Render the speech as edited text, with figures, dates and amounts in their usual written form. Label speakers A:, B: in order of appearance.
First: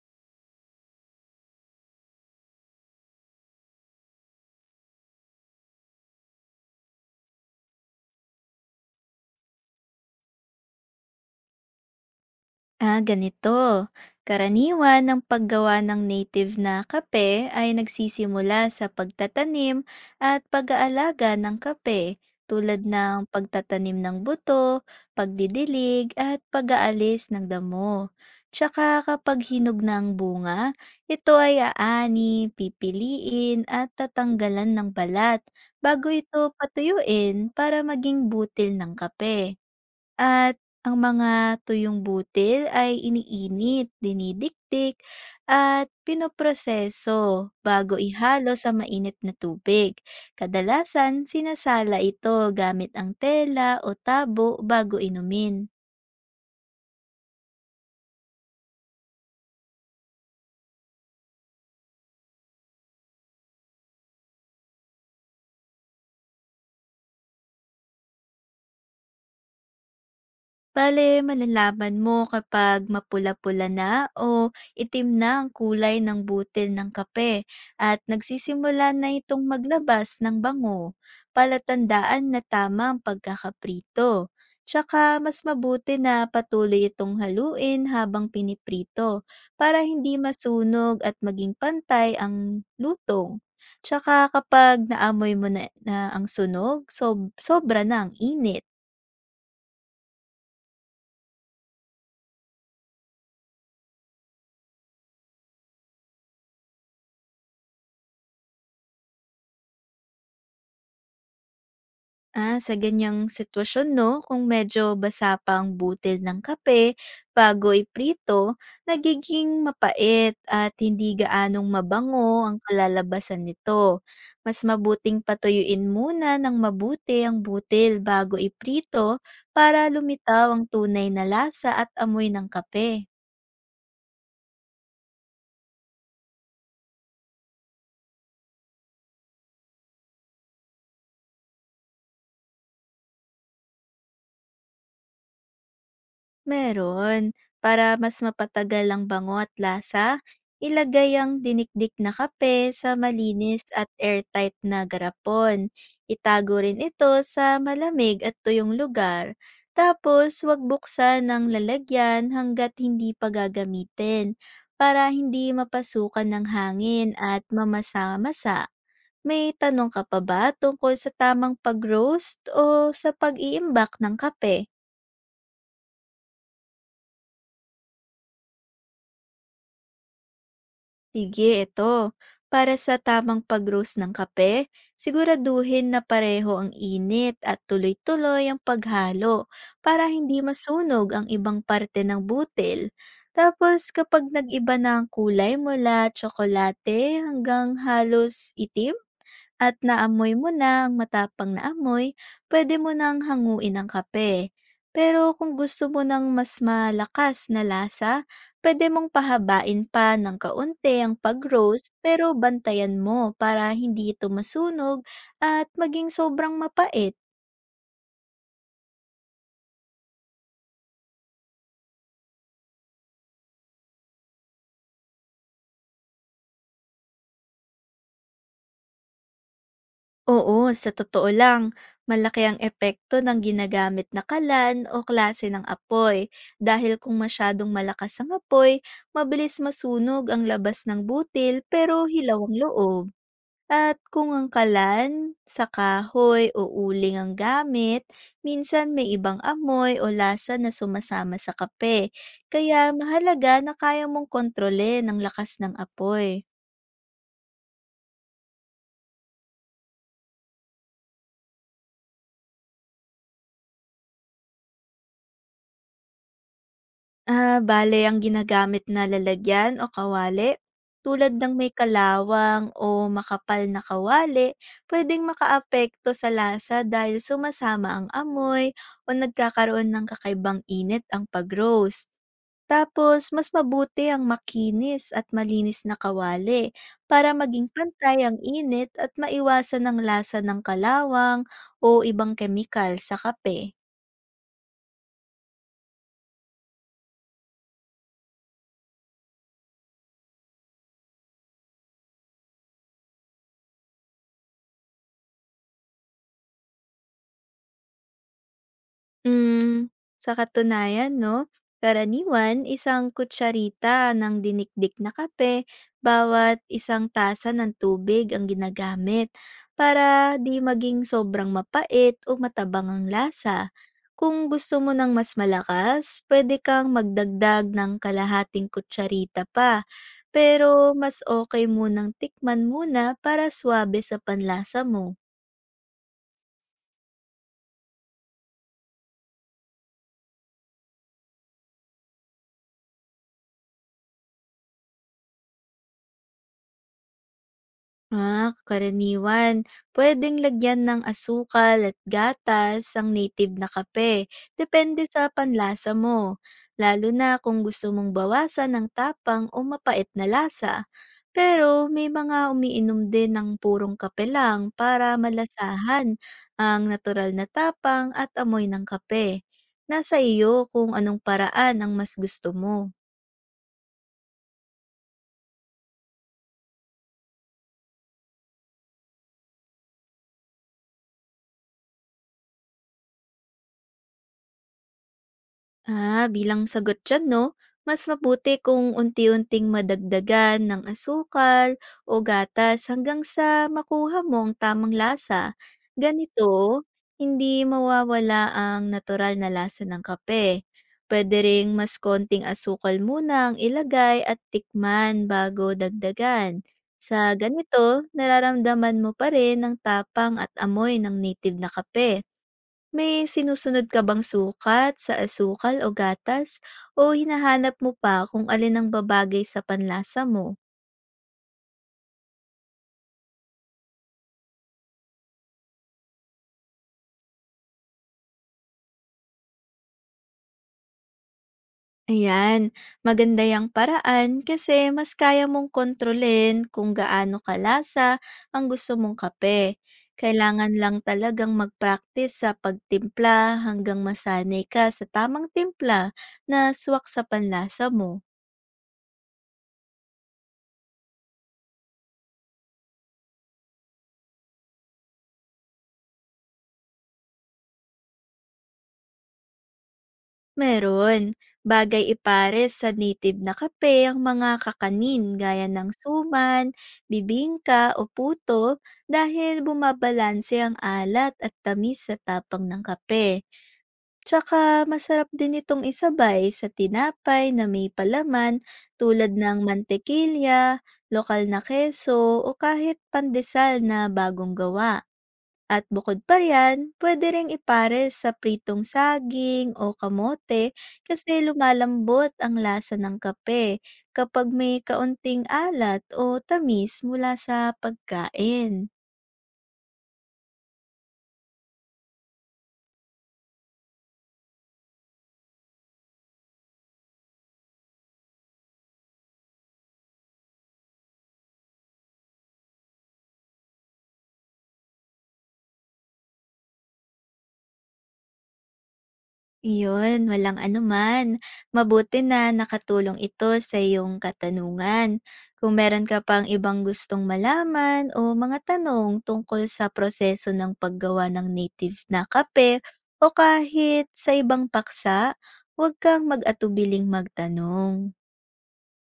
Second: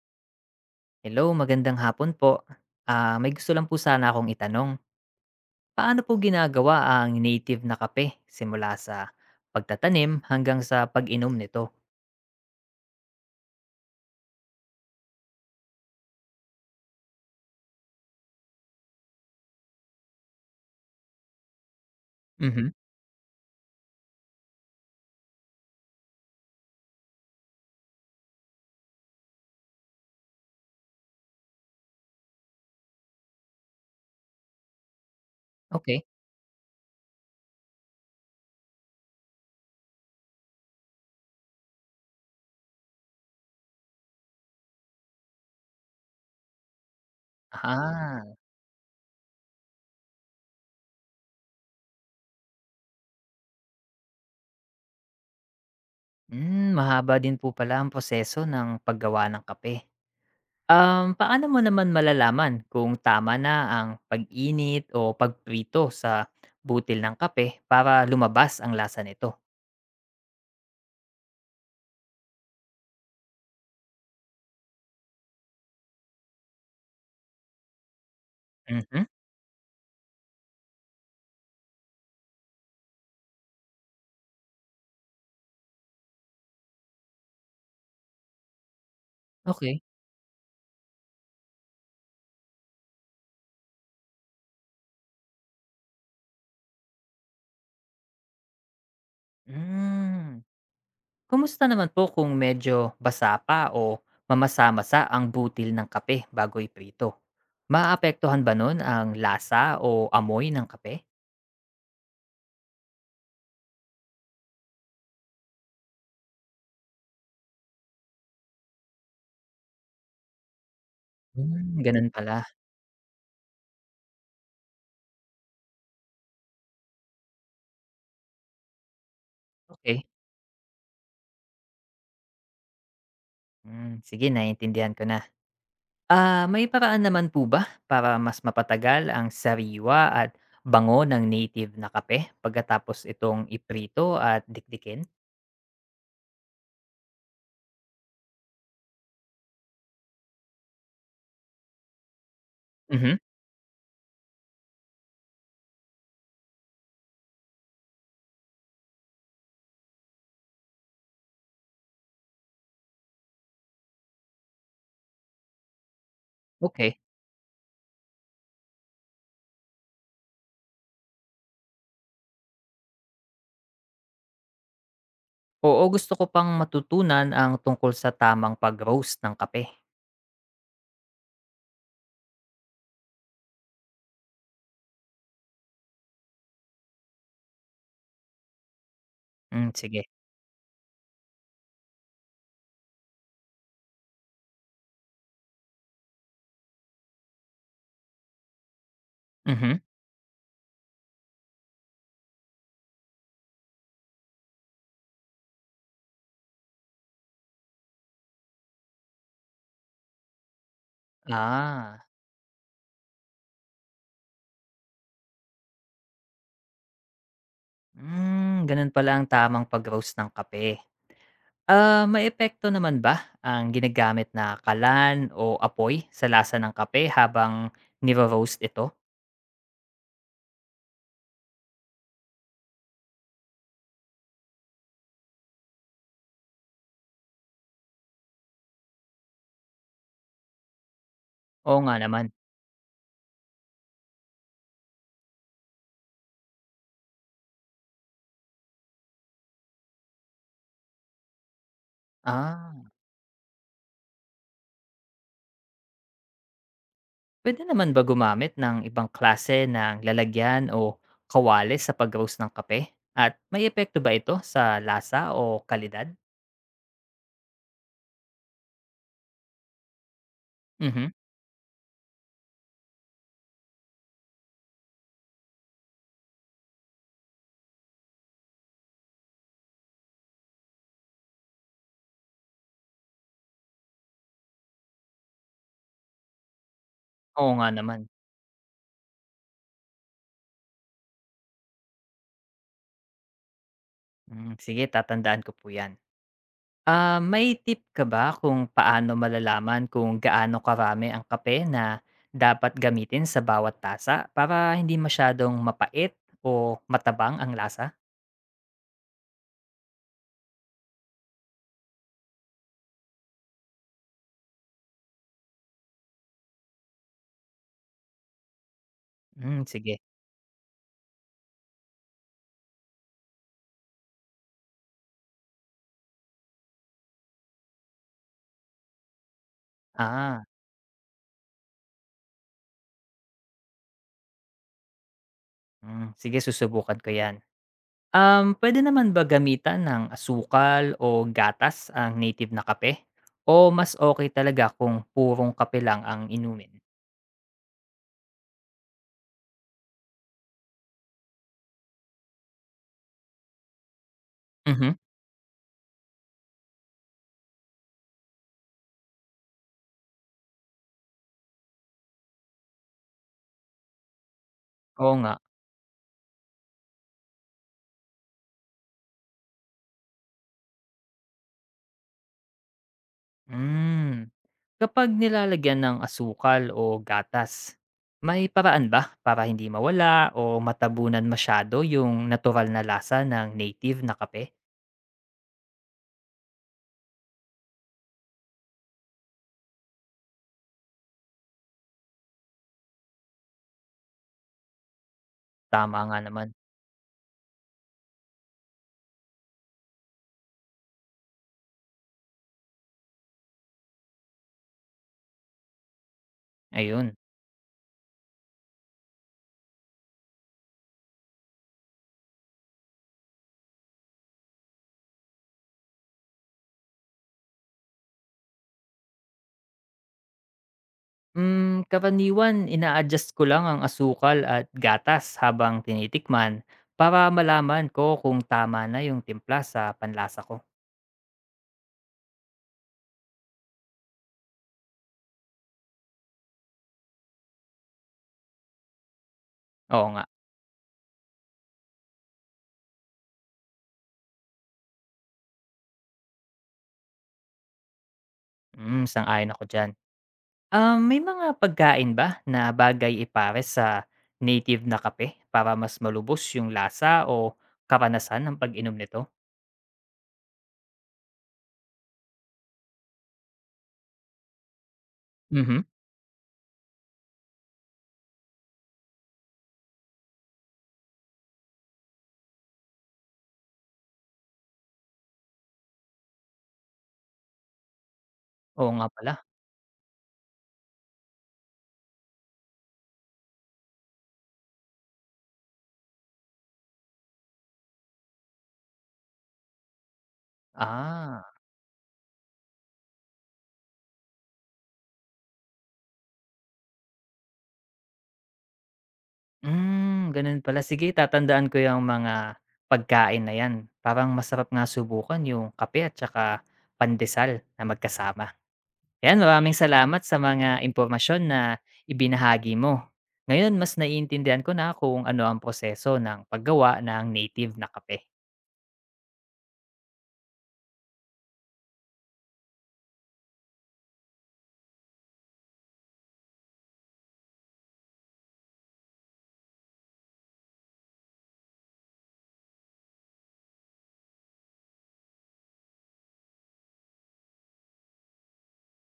A: Hello, magandang hapon po. May gusto lang po sana akong itanong. Paano po ginagawa ang native na kape simula sa pagtatanim hanggang sa pag-inom nito?
B: Ah, ganito. Karaniwan ng paggawa ng native na kape ay nagsisimula sa pagtatanim at pag-aalaga ng kape
A: Mhm.
B: tulad ng pagtatanim ng buto, pagdidilig at pag-aalis ng damo. Tsaka kapag hinog na ang bunga, ito ay aani, pipiliin at tatanggalan ng balat
A: Okay.
B: bago ito patuyuin para maging butil ng kape. At ang mga tuyong butil ay iniinit, dinidikdik, at pinoproseso bago
A: Ah.
B: ihalo sa mainit na tubig. Kadalasan, sinasala ito gamit ang tela o tabo bago inumin.
A: Mm, mahaba din po pala ang proseso ng paggawa ng kape. Paano mo naman malalaman kung tama na ang pag-init o pagprito sa butil ng kape para lumabas ang lasa nito?
B: Bale, malalaman mo kapag mapula-pula na o itim na ang kulay ng butil ng kape at nagsisimula
A: Mhm.
B: na itong maglabas ng bango. Palatandaan na tama ang pagkakaprito. Tsaka mas mabuti na patuloy itong haluin habang piniprito
A: Okay.
B: para hindi masunog at maging pantay ang lutong. Tsaka kapag naamoy mo na ang sunog, sobra na ang init.
A: Mm. Kumusta naman po kung medyo basa pa o mamasa-masa ang butil ng kape bago iprito? Maapektuhan ba nun ang lasa o amoy ng kape?
B: Ah, sa ganyang sitwasyon 'no, kung medyo basa pa ang butil ng kape bago iprito, nagiging mapait at hindi gaanong
A: Hmm, ganun
B: mabango
A: pala.
B: ang kalalabasan nito. Mas mabuting patuyuin muna ng mabuti ang butil bago iprito para
A: Okey.
B: lumitaw ang tunay na lasa at amoy ng kape.
A: Hmm, sige, naiintindihan ko na. May paraan naman po ba para mas mapatagal ang sariwa at bango ng native na kape pagkatapos itong iprito at dikdikin?
B: Meron. Para mas mapatagal ang bango at lasa, ilagay ang dinikdik na kape sa
A: Mhm,
B: malinis at airtight na garapon. Itago rin ito sa malamig at tuyong lugar. Tapos, huwag buksan ng lalagyan hanggat hindi pa gagamitin para hindi mapasukan ng
A: okey.
B: hangin at mamasa-masa. May tanong ka pa ba tungkol sa tamang pag-roast o sa pag-iimbak ng kape?
A: Oo, gusto ko pang matutunan ang tungkol sa tamang pag-roast ng kape.
B: Sige, ito. Para sa tamang pag-roast ng kape, siguraduhin na pareho ang init at tuloy-tuloy ang paghalo
A: Hmm, sige.
B: para hindi masunog ang ibang parte ng butil. Tapos kapag nag-iba na ang kulay mula tsokolate hanggang halos itim, at
A: Mhm.
B: naamoy mo na ang matapang na amoy, pwede mo nang hanguin ang kape. Pero kung gusto mo ng mas malakas na lasa, pwede mong pahabain pa ng kaunti ang pag-roast
A: Ah,
B: pero bantayan mo para hindi ito masunog at maging sobrang mapait.
A: hmm, ganun pala ang tamang pag-roast ng kape. May epekto naman ba ang ginagamit na kalan o apoy sa lasa ng kape habang niro-roast ito?
B: Oo, sa totoo lang, malaki ang epekto ng ginagamit na kalan o klase ng apoy dahil kung masyadong malakas ang apoy, mabilis masunog ang labas ng butil
A: Oo nga
B: pero
A: naman.
B: hilaw ang loob. At kung ang kalan, sa kahoy o uling ang gamit, minsan may ibang amoy o lasa na sumasama sa kape.
A: Ah,
B: Kaya mahalaga na kaya mong kontrole ng lakas ng apoy.
A: Puwede naman ba gumamit ng ibang klase ng lalagyan o kawali sa pag-roast ng kape? At may epekto ba ito sa lasa o kalidad?
B: Ah, bale ang ginagamit na lalagyan o kawali,
A: Mhm.
B: tulad ng may kalawang o makapal na kawali, pwedeng makaapekto sa lasa dahil sumasama ang amoy o nagkakaroon ng kakaibang init ang pag-roast. Tapos, mas mabuti ang makinis at malinis na kawali para
A: Oo
B: maging
A: nga naman.
B: pantay ang init at maiwasan ang lasa ng kalawang o ibang kemikal sa kape.
A: Mm, sige, tatandaan ko po 'yan. May tip ka ba kung paano malalaman kung gaano karami ang kape na dapat gamitin sa bawat tasa para hindi masyadong mapait o matabang ang lasa?
B: Hmm, sa katunayan 'no, karaniwan isang kutsarita ng dinikdik na kape bawat isang tasa ng tubig ang ginagamit
A: Hmm, sige.
B: para 'di maging sobrang mapait o matabang ang lasa. Kung gusto mo ng mas malakas, pwede kang magdagdag ng kalahating kutsarita pa,
A: Ah,
B: pero mas okey munang tikman muna para swabe sa panlasa mo.
A: hmm, sige, susubukan ko 'yan. Pwede naman ba gamitan ng asukal o gatas ang native na kape o mas okay talaga kung purong kape lang ang inumin?
B: Ah, karaniwan. Pwedeng lagyan ng asukal at gatas ang native na kape.
A: Mhm,
B: Depende sa panlasa mo. Lalo na kung gusto mong bawasan ng tapang o mapait na lasa. Pero may mga umiinom din ng purong kape lang para
A: oo nga.
B: malasahan ang natural na tapang at amoy ng kape. Nasa iyo kung anong paraan ang mas gusto mo.
A: Hmm. Kapag nilalagyan ng asukal o gatas, may paraan ba para hindi mawala o matabunan masyado yung natural na lasa ng native na kape?
B: Ah, bilang sagot dyan, no? Mas mabuti kung unti-unting madagdagan ng asukal o gatas hanggang sa makuha mo ang tamang lasa.
A: Tama nga naman.
B: Ganito, hindi mawawala ang natural na lasa ng kape. Pwede ring mas konting asukal muna ang ilagay at tikman bago dagdagan.
A: Ayun.
B: Sa ganito, nararamdaman mo pa rin ang tapang at amoy ng native na kape. May sinusunod ka bang sukat sa asukal o gatas o hinahanap mo pa kung alin ang babagay sa panlasa mo?
A: Mm, karaniwan, ina-adjust ko lang ang asukal at gatas habang tinitikman para malaman ko kung tama na yung timpla sa panlasa ko.
B: Ayan, maganda yung paraan kasi mas kaya mong kontrolin kung gaano kalasa ang gusto mong kape.
A: Oo nga.
B: Kailangan lang talagang mag-practice sa pagtimpla hanggang masanay ka sa tamang timpla na swak sa panlasa mo.
A: Mm, sang-ayon ako dyan. May mga pagkain ba na bagay ipares sa native na kape para mas malubos yung lasa o karanasan ng pag-inom nito?
B: Meron. Bagay ipares sa native na kape ang mga kakanin gaya
A: Mhm,
B: ng suman, bibingka o puto dahil bumabalanse ang alat at tamis sa tapang ng kape. Tsaka masarap din itong isabay sa tinapay na may palaman
A: oo nga pala.
B: tulad ng mantekilya, lokal na keso o kahit pandesal na bagong gawa. At bukod pa riyan, puwede ring ipares sa pritong saging o kamote kasi
A: Ah,
B: lumalambot ang lasa ng kape kapag may kaunting alat o tamis mula sa pagkain.
A: hmm, ganun pala. Sige, tatandaan ko yung mga pagkain na yan. Parang masarap nga subukan yung kape at saka pandesal na magkasama. Yan, maraming salamat sa mga impormasyon na ibinahagi mo. Ngayon, mas naiintindihan ko na kung ano ang proseso ng paggawa ng native na kape.
B: Iyon, walang anuman. Mabuti na nakatulong ito sa iyong katanungan. Kung meron ka pang ibang gustong malaman o mga tanong tungkol sa proseso ng paggawa ng native na kape o kahit sa ibang paksa, huwag kang mag-atubiling magtanong.